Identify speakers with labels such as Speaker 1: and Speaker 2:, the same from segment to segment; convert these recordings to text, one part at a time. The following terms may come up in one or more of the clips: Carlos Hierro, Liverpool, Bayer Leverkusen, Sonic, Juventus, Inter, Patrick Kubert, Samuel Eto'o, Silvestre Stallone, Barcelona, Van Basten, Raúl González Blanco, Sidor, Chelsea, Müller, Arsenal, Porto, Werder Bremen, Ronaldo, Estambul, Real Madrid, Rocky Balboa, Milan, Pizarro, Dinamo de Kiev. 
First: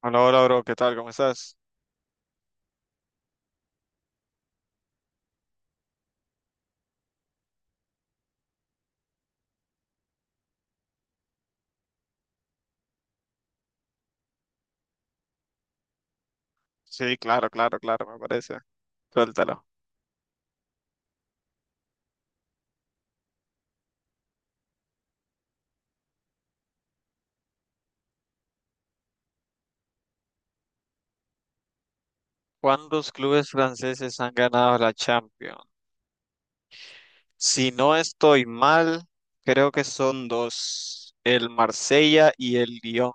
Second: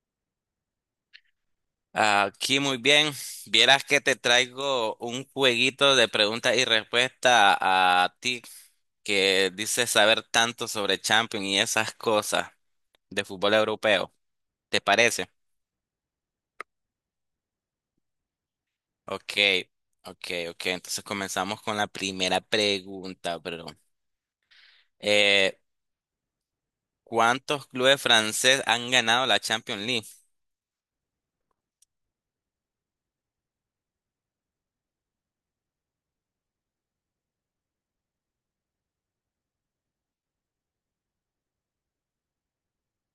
Speaker 1: Hola, hola, bro, ¿qué tal? ¿Cómo estás?
Speaker 2: Aquí muy bien. Vieras que te traigo un jueguito de preguntas y respuestas a ti que dices saber tanto sobre Champions y esas cosas de fútbol europeo. ¿Te parece?
Speaker 1: Sí, claro, claro, claro, me parece.
Speaker 2: Ok,
Speaker 1: Suéltalo.
Speaker 2: ok, ok. Entonces comenzamos con la primera pregunta, bro. Eh, ¿Cuántos clubes franceses han ganado la Champions League?
Speaker 1: ¿Cuántos clubes franceses han ganado la Champions? Si no estoy mal, creo que son dos, el Marsella y el Lyon.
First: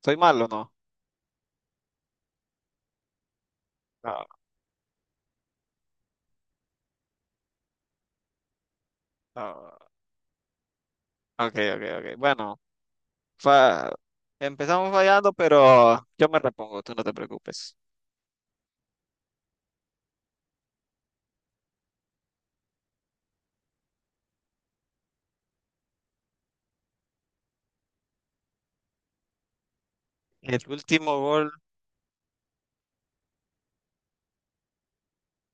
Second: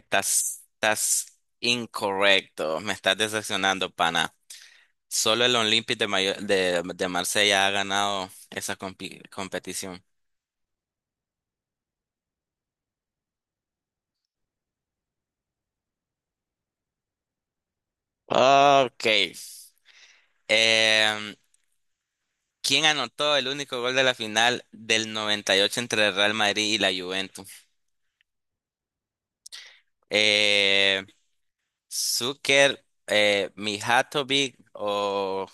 Speaker 1: ¿Estoy mal o no?
Speaker 2: estás incorrecto. Me estás decepcionando,
Speaker 1: No,
Speaker 2: pana. Solo el Olympique de Marsella ha ganado esa compi-
Speaker 1: no.
Speaker 2: competición.
Speaker 1: Ok, ok, ok. Bueno, fa- empezamos fallando, pero yo me repongo, tú no te preocupes.
Speaker 2: Ok. Em, ¿Quién anotó el único gol de la final del 98 entre el Real Madrid y la Juventus?
Speaker 1: El
Speaker 2: Eh,
Speaker 1: último gol,
Speaker 2: Zucker, Mijatovic o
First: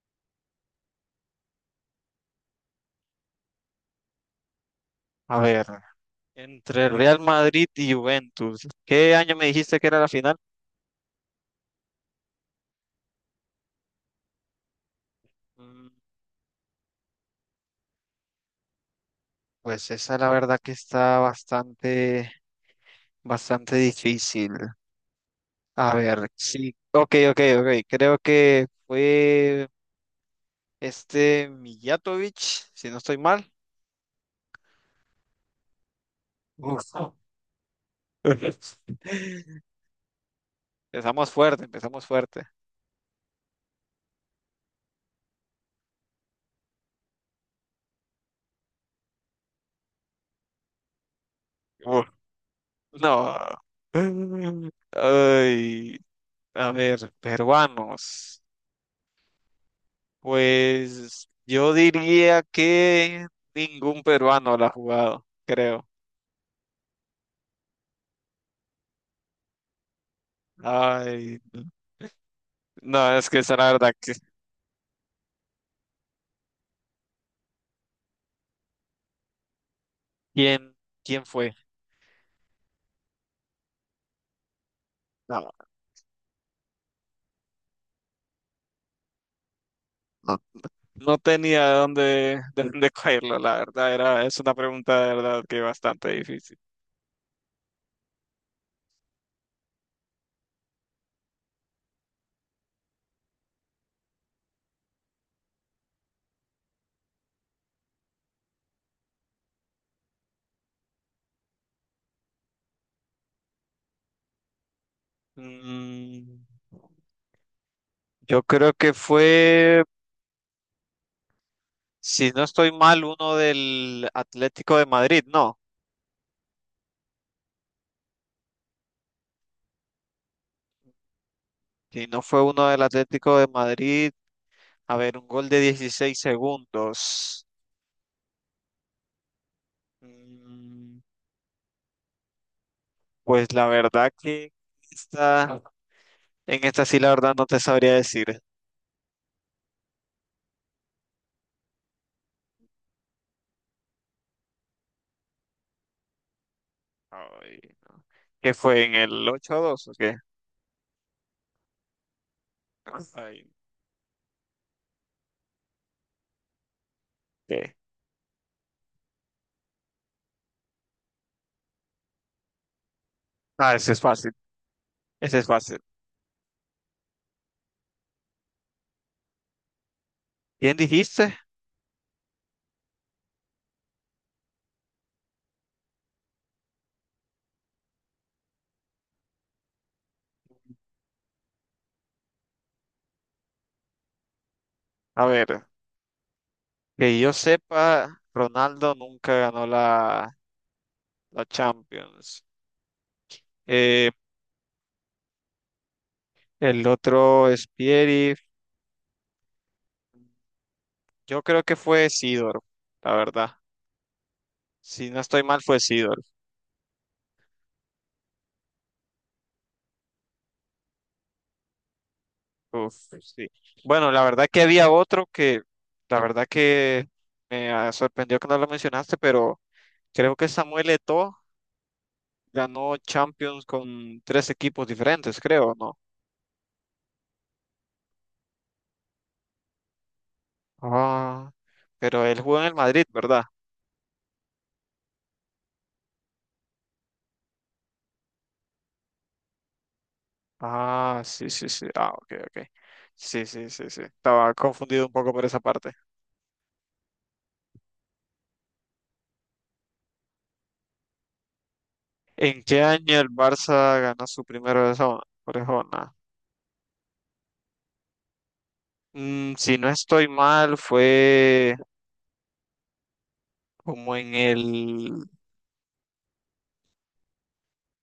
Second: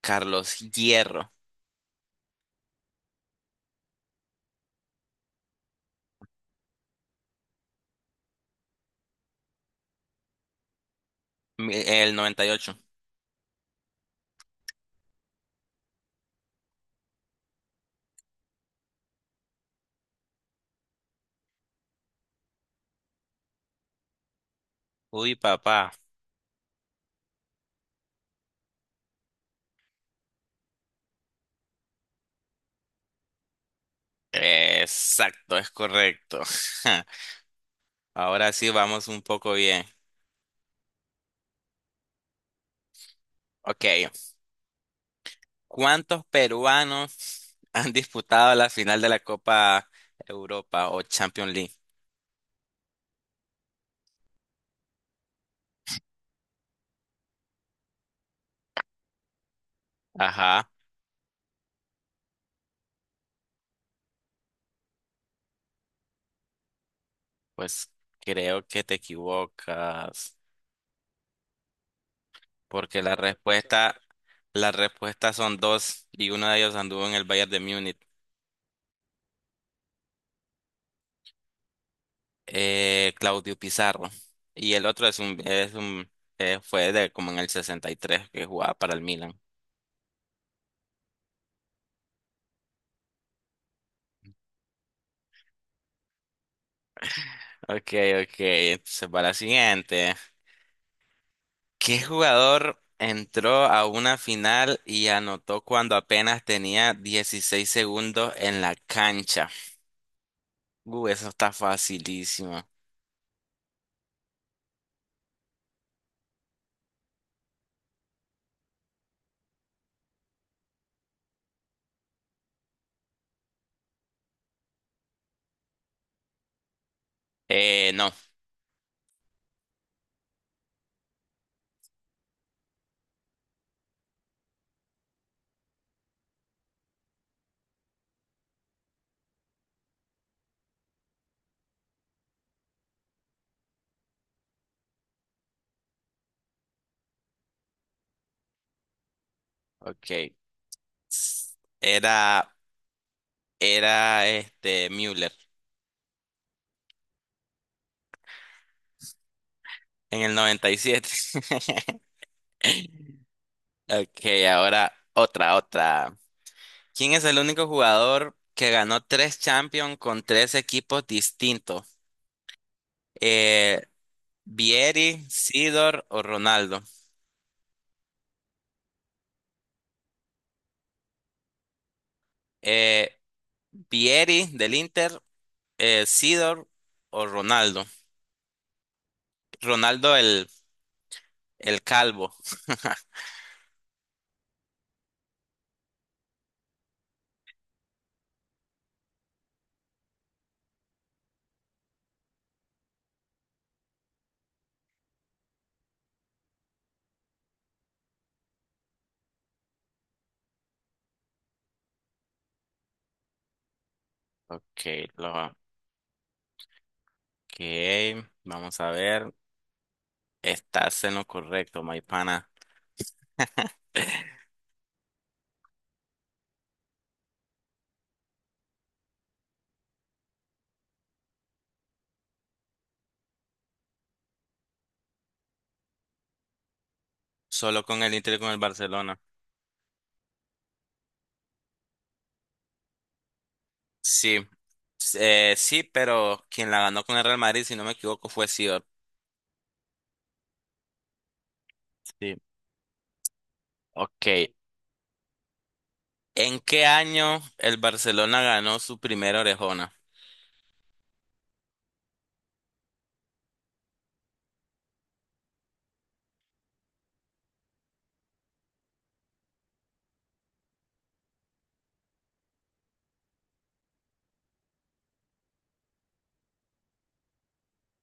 Speaker 2: Carlos Hierro.
Speaker 1: a ver, entre el Real Madrid y Juventus. ¿Qué año me dijiste que era la final?
Speaker 2: El 98.
Speaker 1: Pues esa la verdad que está bastante, bastante difícil.
Speaker 2: Uy, papá.
Speaker 1: A ver, sí, ok, ok, ok. Creo que fue este Mijatovic, si no estoy mal.
Speaker 2: Exacto, es correcto.
Speaker 1: Uf.
Speaker 2: Ahora sí vamos un poco bien.
Speaker 1: Empezamos fuerte, empezamos fuerte.
Speaker 2: Ok. ¿Cuántos peruanos han disputado la final de la Copa Europa o Champions League?
Speaker 1: Uf, no. Ay, a ver, peruanos.
Speaker 2: Ajá,
Speaker 1: Pues yo diría que ningún peruano la ha jugado, creo.
Speaker 2: pues creo que te equivocas,
Speaker 1: Ay.
Speaker 2: porque la
Speaker 1: No, es que esa la verdad
Speaker 2: respuesta,
Speaker 1: que
Speaker 2: la respuesta son dos y uno de ellos anduvo en el Bayern de Múnich,
Speaker 1: ¿quién, quién fue?
Speaker 2: Claudio Pizarro, y el otro es un,
Speaker 1: No,
Speaker 2: es un, fue de como en el 63 que jugaba para el Milan.
Speaker 1: no, no tenía de dónde cogerlo, la verdad, era, es una pregunta de verdad que bastante difícil.
Speaker 2: Ok, ok, entonces va la siguiente. ¿Qué jugador entró a una final y anotó cuando apenas tenía 16 segundos en la cancha? Eso está facilísimo.
Speaker 1: Mm, yo creo que fue, si no estoy mal, uno del Atlético de Madrid, no.
Speaker 2: No,
Speaker 1: Si no fue uno del Atlético de Madrid, a ver, un gol de 16 segundos. Mm, pues la verdad que esta, en esta sí la verdad no te sabría decir.
Speaker 2: ok. S- Era, era este Müller
Speaker 1: Ay. Que fue en el 8 dos, ¿o qué?
Speaker 2: en el 97.
Speaker 1: Ay,
Speaker 2: Ok, ahora otra, otra. ¿Quién es el único
Speaker 1: ¿qué?
Speaker 2: jugador que ganó tres Champions con tres equipos distintos?
Speaker 1: Ah,
Speaker 2: Eh,
Speaker 1: ese es fácil,
Speaker 2: Vieri,
Speaker 1: ese es fácil.
Speaker 2: Sidor o Ronaldo.
Speaker 1: ¿Quién dijiste?
Speaker 2: Eh, Vieri del Inter, Sidor o Ronaldo. Ronaldo el calvo.
Speaker 1: A ver, que yo sepa, Ronaldo nunca ganó la Champions. Eh, el otro es Pieri, yo creo que fue Sidor, la verdad.
Speaker 2: Ok,
Speaker 1: Si no estoy
Speaker 2: lo,
Speaker 1: mal, fue Sidor.
Speaker 2: ok, vamos a ver. Estás en lo correcto, Maipana.
Speaker 1: Uf, sí. Bueno, la verdad que había otro que, la verdad que me sorprendió que no lo mencionaste, pero creo que Samuel Eto'o ganó Champions con tres equipos diferentes, creo, ¿no?
Speaker 2: Solo con el Inter y con el Barcelona.
Speaker 1: Ah, pero él jugó en el Madrid, ¿verdad?
Speaker 2: Sí, sí, pero quien la ganó con el Real Madrid, si no me equivoco, fue Sidor.
Speaker 1: Ah, sí, sí, sí. Ah, ok,
Speaker 2: Sí,
Speaker 1: ok. Sí, sí, sí, sí.
Speaker 2: ok.
Speaker 1: Estaba confundido un poco por esa parte.
Speaker 2: ¿En qué año el Barcelona ganó su primera orejona?
Speaker 1: ¿En qué año el Barça ganó su primera orejona? Si no estoy mal, fue como en el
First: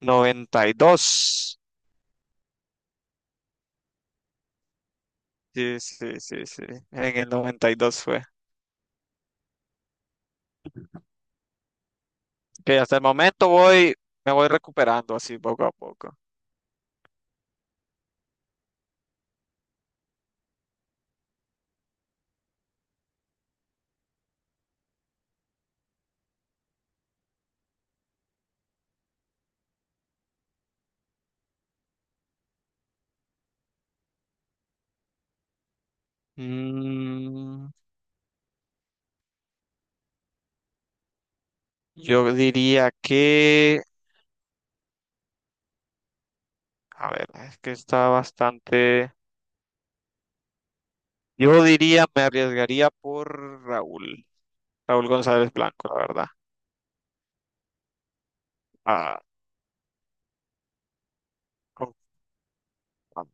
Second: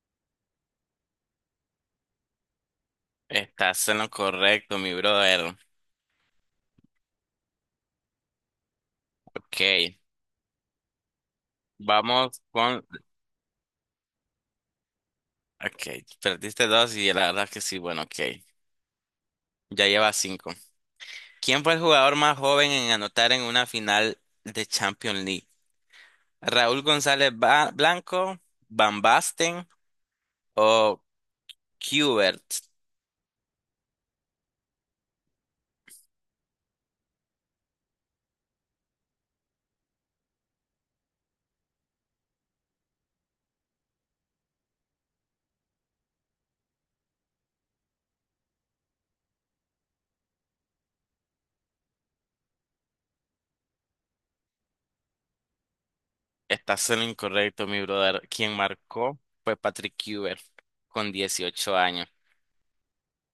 Speaker 1: 92.
Speaker 2: Estás en lo correcto, mi brother.
Speaker 1: Sí, sí, sí, sí. En el 92 fue.
Speaker 2: Ok. Vamos
Speaker 1: Que
Speaker 2: con...
Speaker 1: hasta el momento me voy recuperando así poco a
Speaker 2: Ok,
Speaker 1: poco.
Speaker 2: perdiste dos y la verdad que sí, bueno, ok. Ya lleva cinco. ¿Quién fue el jugador más joven en anotar en una final de Champions League? ¿Raúl González Blanco, Van Basten o Kubert?
Speaker 1: Mm, yo diría que, a ver, es que está bastante. Me arriesgaría por Raúl, Raúl González Blanco, la verdad.
Speaker 2: Estás en lo incorrecto, mi brother. Quien marcó
Speaker 1: Ah,
Speaker 2: fue Patrick Kubert con 18
Speaker 1: con-
Speaker 2: años.
Speaker 1: ah,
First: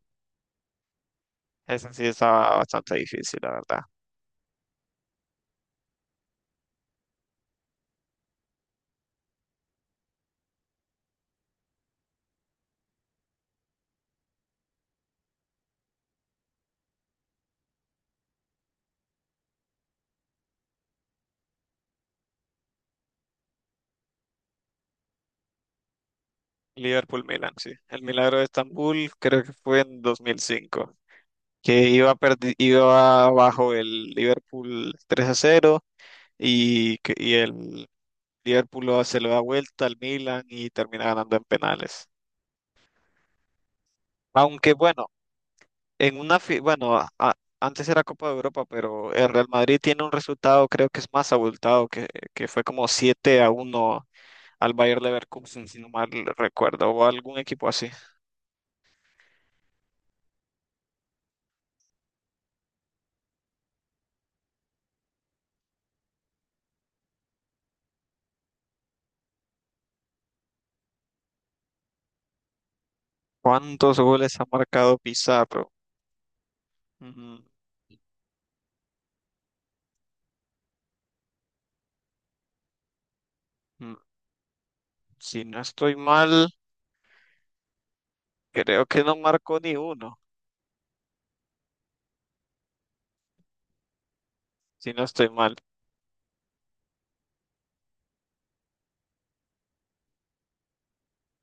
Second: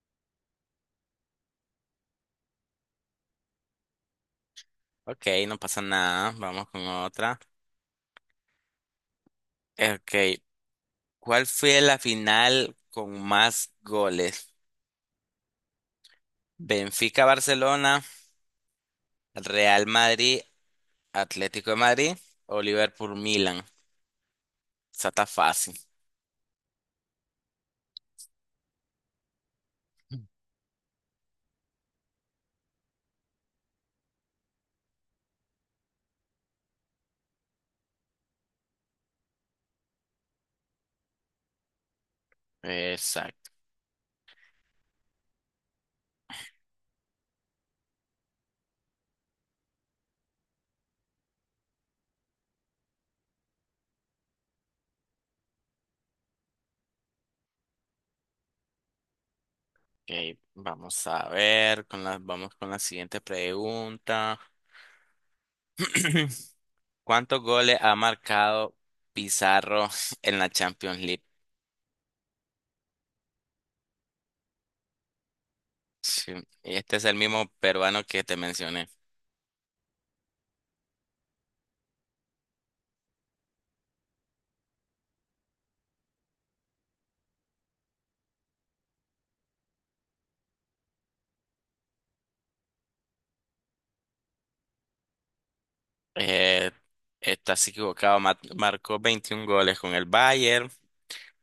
Speaker 1: esa sí estaba bastante difícil, la verdad.
Speaker 2: Ok, no pasa nada. Vamos con otra. Ok, ¿cuál fue la final con más goles? Benfica-Barcelona. Real Madrid, Atlético de Madrid o Liverpool, Milan. Esa está fácil.
Speaker 1: Liverpool Milan, sí. El milagro de Estambul creo que fue en 2005. Que iba abajo el Liverpool 3-0 y el Liverpool se lo da vuelta al Milan y termina ganando en penales.
Speaker 2: Exacto.
Speaker 1: Aunque bueno, en una fi- bueno, a- antes era Copa de Europa, pero el Real Madrid tiene un resultado creo que es más abultado, que fue como 7-1 al Bayer Leverkusen, si no mal recuerdo, o algún equipo así.
Speaker 2: Ok, vamos a ver, vamos con la siguiente pregunta. ¿Cuántos goles ha marcado Pizarro en la Champions League?
Speaker 1: ¿Cuántos goles ha marcado Pizarro?
Speaker 2: Sí, este es el
Speaker 1: Ujú,
Speaker 2: mismo peruano que te mencioné.
Speaker 1: ujú. Si no estoy mal, creo que no marcó ni uno, si no estoy mal.
Speaker 2: Eh, estás equivocado. Marcó 21 goles con el Bayern,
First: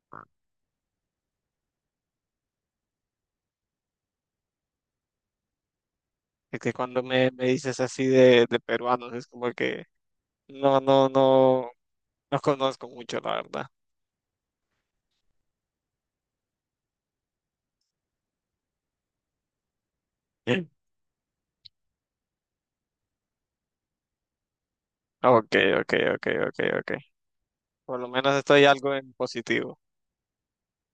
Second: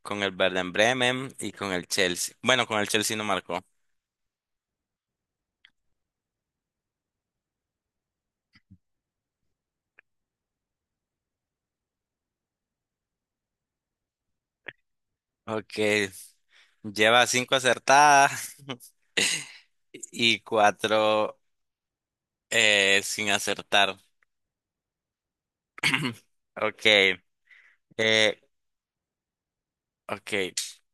Speaker 2: con el Werder Bremen y con el Chelsea. Bueno, con el Chelsea no marcó.
Speaker 1: Es que cuando me dices así de peruanos, es como que no, no, no. No conozco mucho, la verdad.
Speaker 2: Ok. Lleva cinco acertadas y cuatro sin acertar.
Speaker 1: Ok, ok, ok, ok,
Speaker 2: Ok,
Speaker 1: ok. Por lo menos
Speaker 2: eh,
Speaker 1: estoy algo en positivo.
Speaker 2: ok.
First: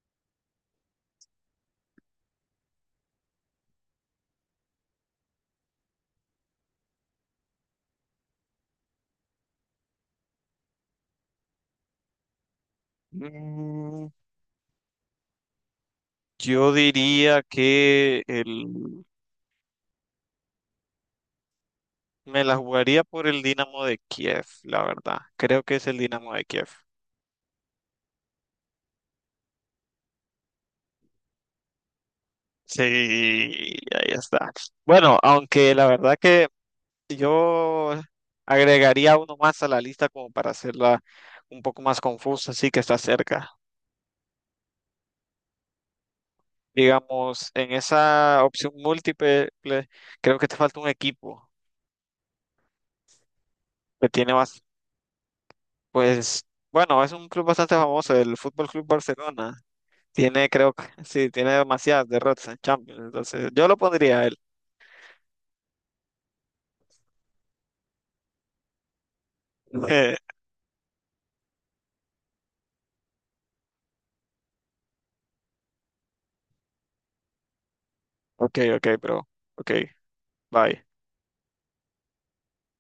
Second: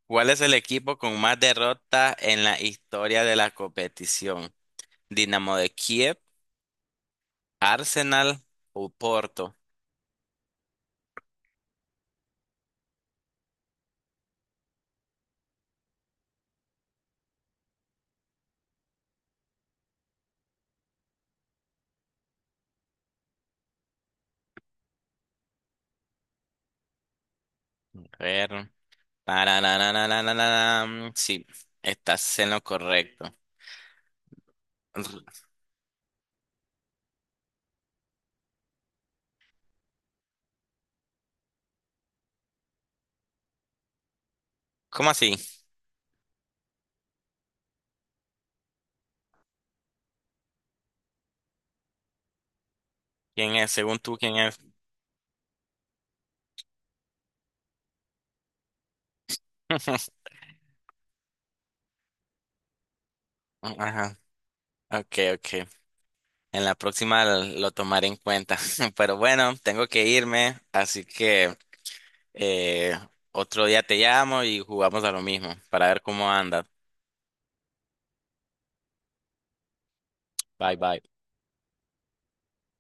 Speaker 2: ¿Cuál es el equipo con más derrotas en la historia de la competición? ¿Dinamo de Kiev, Arsenal o Porto?
Speaker 1: Mm, yo diría que me la jugaría por el Dinamo de Kiev, la verdad. Creo que es el Dinamo de Kiev.
Speaker 2: A ver. Tarararararararam. Sí, estás en lo
Speaker 1: Sí,
Speaker 2: correcto.
Speaker 1: ahí está. Bueno, aunque la verdad que yo agregaría uno más a la lista como para hacerla un poco más confusa, así que está cerca.
Speaker 2: ¿Cómo así?
Speaker 1: Digamos, en esa opción múltiple, creo que te falta un equipo
Speaker 2: ¿Quién es? Según
Speaker 1: que
Speaker 2: tú,
Speaker 1: tiene
Speaker 2: ¿quién es?
Speaker 1: más, pues, bueno, es un club bastante famoso, el Fútbol Club Barcelona. Tiene, creo que, sí, tiene demasiadas derrotas en Champions. Entonces, yo lo
Speaker 2: Ajá.
Speaker 1: pondría a él.
Speaker 2: Ok, ok. En la próxima lo tomaré en cuenta. Pero bueno, tengo que
Speaker 1: Eh,
Speaker 2: irme, así que eh, otro día te llamo y jugamos a lo mismo para ver cómo anda.
Speaker 1: ok, ok, bro. Ok,
Speaker 2: Bye
Speaker 1: bye.
Speaker 2: bye.